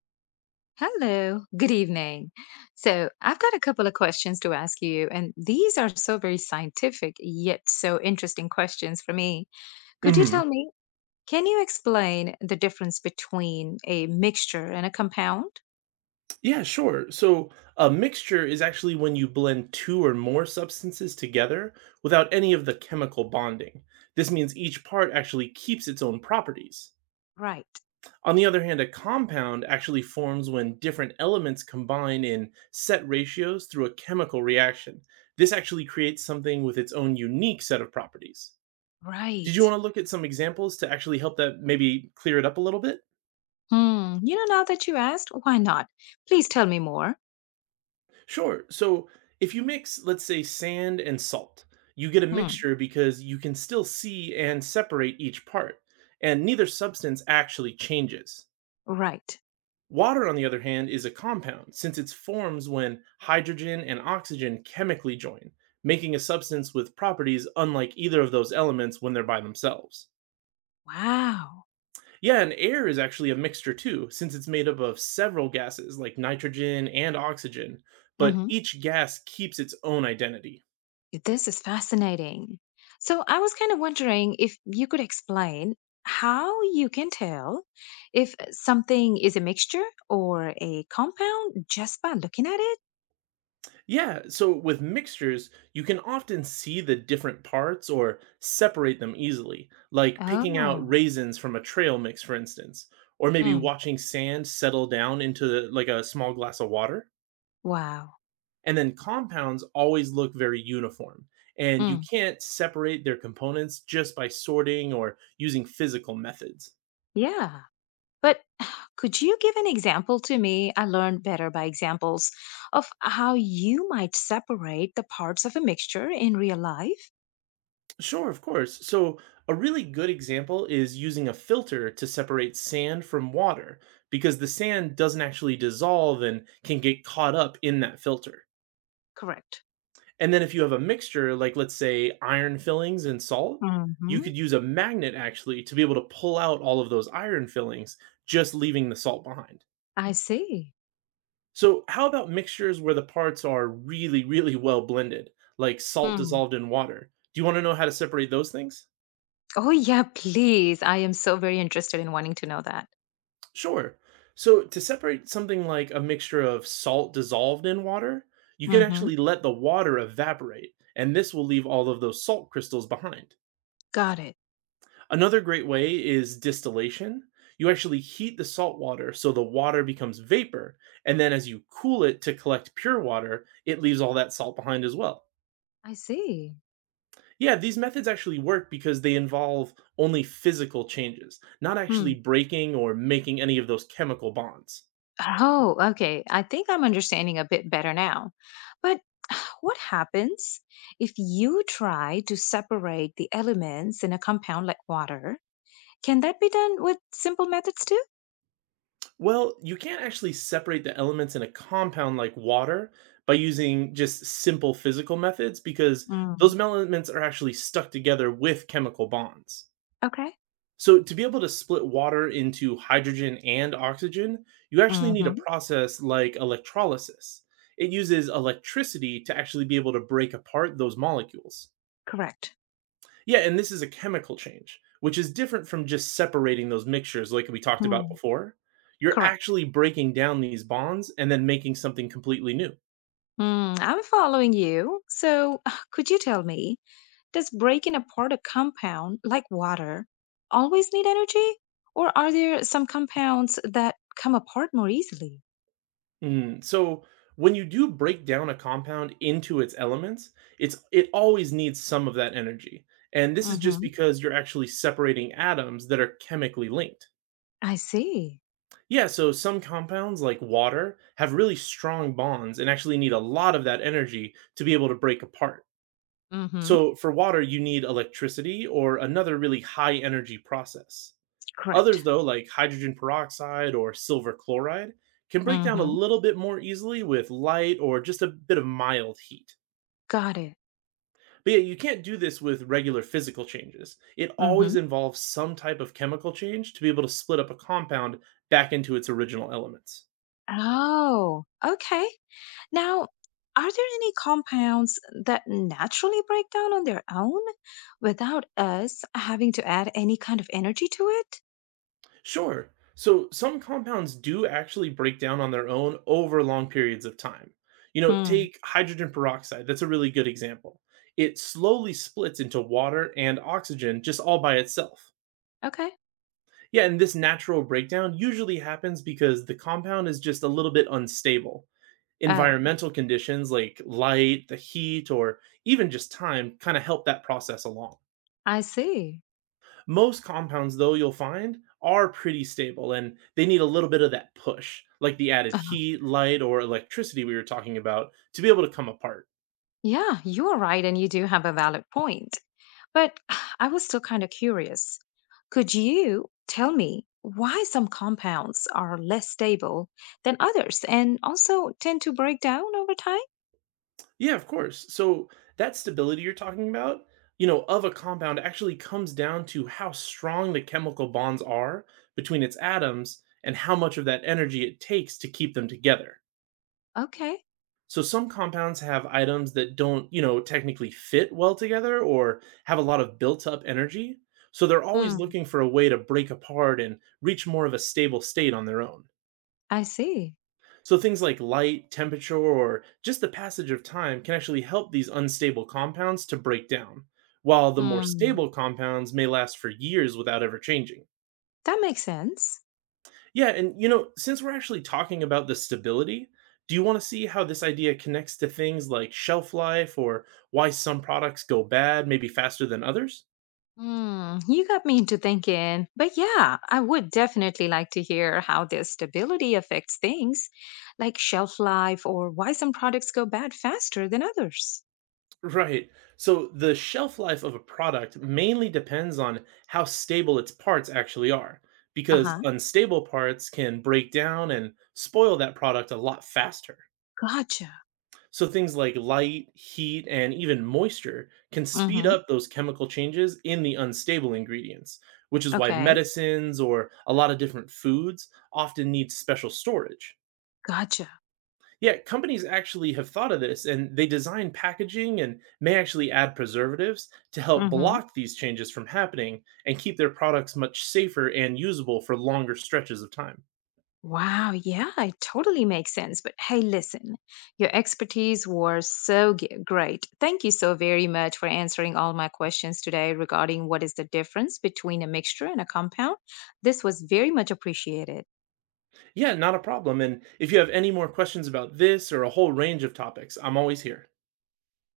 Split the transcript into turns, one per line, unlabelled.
Hello, good evening. So, I've got a couple of questions to ask you, and these are so very scientific yet so interesting questions for me. Could you
Mhm.
tell me, can you explain the difference between a mixture and a compound?
Yeah, sure. So a mixture is actually when you blend two or more substances together without any of the chemical bonding. This means each part actually keeps its own properties.
Right,
On the other hand, a compound actually forms when different elements combine in set ratios through a chemical reaction. This actually creates something with its own unique set of properties. Did
right.
you want to look at some examples to actually help that maybe clear it up a little bit?
Hmm, now that you asked, why not? Please tell me more.
Sure. So if you mix, let's say, sand and salt, you get a
Hmm,
mixture because you can still see and separate each part, and neither substance actually changes.
right.
Water, on the other hand, is a compound since it forms when hydrogen and oxygen chemically join, making a substance with properties unlike either of those elements when they're by themselves.
Wow.
Yeah, and air is actually a mixture too, since it's made up of several gases like nitrogen and oxygen, but each gas keeps its own identity.
This is fascinating. So I was kind of wondering if you could explain how you can tell if something is a mixture or a compound just by looking at it?
Yeah, so with mixtures, you can often see the different parts or separate them easily, like picking out
Oh,
raisins from a trail mix, for instance, or maybe
hmm,
watching sand settle down into like a small glass of water.
wow.
And then compounds always look very uniform, and you
Hmm.
can't separate their components just by sorting or using physical methods.
Yeah. But could you give an example to me? I learned better by examples of how you might separate the parts of a mixture in real life.
Sure, of course. So, a really good example is using a filter to separate sand from water because the sand doesn't actually dissolve and can get caught up in that filter.
Correct.
And then, if you have a mixture, like let's say iron fillings and salt, you
Hmm.
could use a magnet actually to be able to pull out all of those iron fillings, just leaving the salt behind.
I see.
So, how about mixtures where the parts are really, really well blended, like salt dissolved in water? Do you want to know how to separate those things?
Oh, yeah, please. I am so very interested in wanting to know that.
Sure. So to separate something like a mixture of salt dissolved in water, you can
Hmm.
actually let the water evaporate, and this will leave all of those salt crystals behind.
Got it.
Another great way is distillation. You actually heat the salt water so the water becomes vapor, and then as you cool it to collect pure water, it leaves all that salt behind as well.
I see.
Yeah, these methods actually work because they involve only physical changes, not
Hmm.
actually breaking or making any of those chemical bonds.
Oh, okay. I think I'm understanding a bit better now. But what happens if you try to separate the elements in a compound like water? Can that be done with simple methods too?
Well, you can't actually separate the elements in a compound like water by using just simple physical methods because
Mm.
those elements are actually stuck together with chemical bonds.
Okay.
So, to be able to split water into hydrogen and oxygen, you actually need a
Hmm.
process like electrolysis. It uses electricity to actually be able to break apart those molecules.
Correct.
Yeah, and this is a chemical change, which is different from just separating those mixtures like we talked about
Hmm.
before. You're
Correct.
actually breaking down these bonds and then making something completely new.
Hmm. I'm following you. So, could you tell me, does breaking apart a compound, like water, always need energy? Or are there some compounds that come apart more easily?
Mm, so when you do break down a compound into its elements, it always needs some of that energy. And this is just
Mm-hmm.
because you're actually separating atoms that are chemically linked.
I see.
Yeah, so some compounds like water have really strong bonds and actually need a lot of that energy to be able to break apart.
Mm-hmm.
So, for water, you need electricity or another really high energy process.
Correct.
Others, though, like hydrogen peroxide or silver chloride, can break down a
Mm-hmm.
little bit more easily with light or just a bit of mild heat.
Got it.
But yeah, you can't do this with regular physical changes. It always
Mm-hmm.
involves some type of chemical change to be able to split up a compound back into its original elements.
Oh, okay. Now, are there any compounds that naturally break down on their own without us having to add any kind of energy to it?
Sure. So some compounds do actually break down on their own over long periods of time. You know,
Hmm.
take hydrogen peroxide. That's a really good example. It slowly splits into water and oxygen just all by itself.
Okay.
Yeah, and this natural breakdown usually happens because the compound is just a little bit unstable.
Oh,
Environmental conditions like light, the heat, or even just time kind of help that process along.
I see.
Most compounds, though, you'll find are pretty stable and they need a little bit of that push, like the added heat, light, or electricity we were talking about, to be able to come apart.
Yeah, you're right, and you do have a valid point. But I was still kind of curious. Could you tell me why some compounds are less stable than others and also tend to break down over time?
Yeah, of course. So that stability you're talking about, you know, of a compound actually comes down to how strong the chemical bonds are between its atoms and how much of that energy it takes to keep them together.
Okay.
So some compounds have items that don't, you know, technically fit well together or have a lot of built up energy. So they're always
Hmm.
looking for a way to break apart and reach more of a stable state on their own.
I see.
So things like light, temperature, or just the passage of time can actually help these unstable compounds to break down, while the more
Hmm.
stable compounds may last for years without ever changing.
That makes sense.
Yeah, and you know, since we're actually talking about the stability, do you want to see how this idea connects to things like shelf life or why some products go bad maybe faster than others?
Hmm. You got me into thinking. But yeah, I would definitely like to hear how their stability affects things like shelf life or why some products go bad faster than others.
Right. So the shelf life of a product mainly depends on how stable its parts actually are,
Uh
because
huh.
unstable parts can break down and spoil that product a lot faster.
Gotcha.
So things like light, heat, and even moisture can speed
Mm-hmm.
up those chemical changes in the unstable ingredients, which is why
Okay.
medicines or a lot of different foods often need special storage.
Gotcha.
Yeah, companies actually have thought of this and they design packaging and may actually add preservatives to help
Mm-hmm.
block these changes from happening and keep their products much safer and usable for longer stretches of time.
Wow, yeah, it totally makes sense. But hey, listen, your expertise was so great. Thank you so very much for answering all my questions today regarding what is the difference between a mixture and a compound. This was very much appreciated.
Yeah, not a problem. And if you have any more questions about this or a whole range of topics, I'm always here.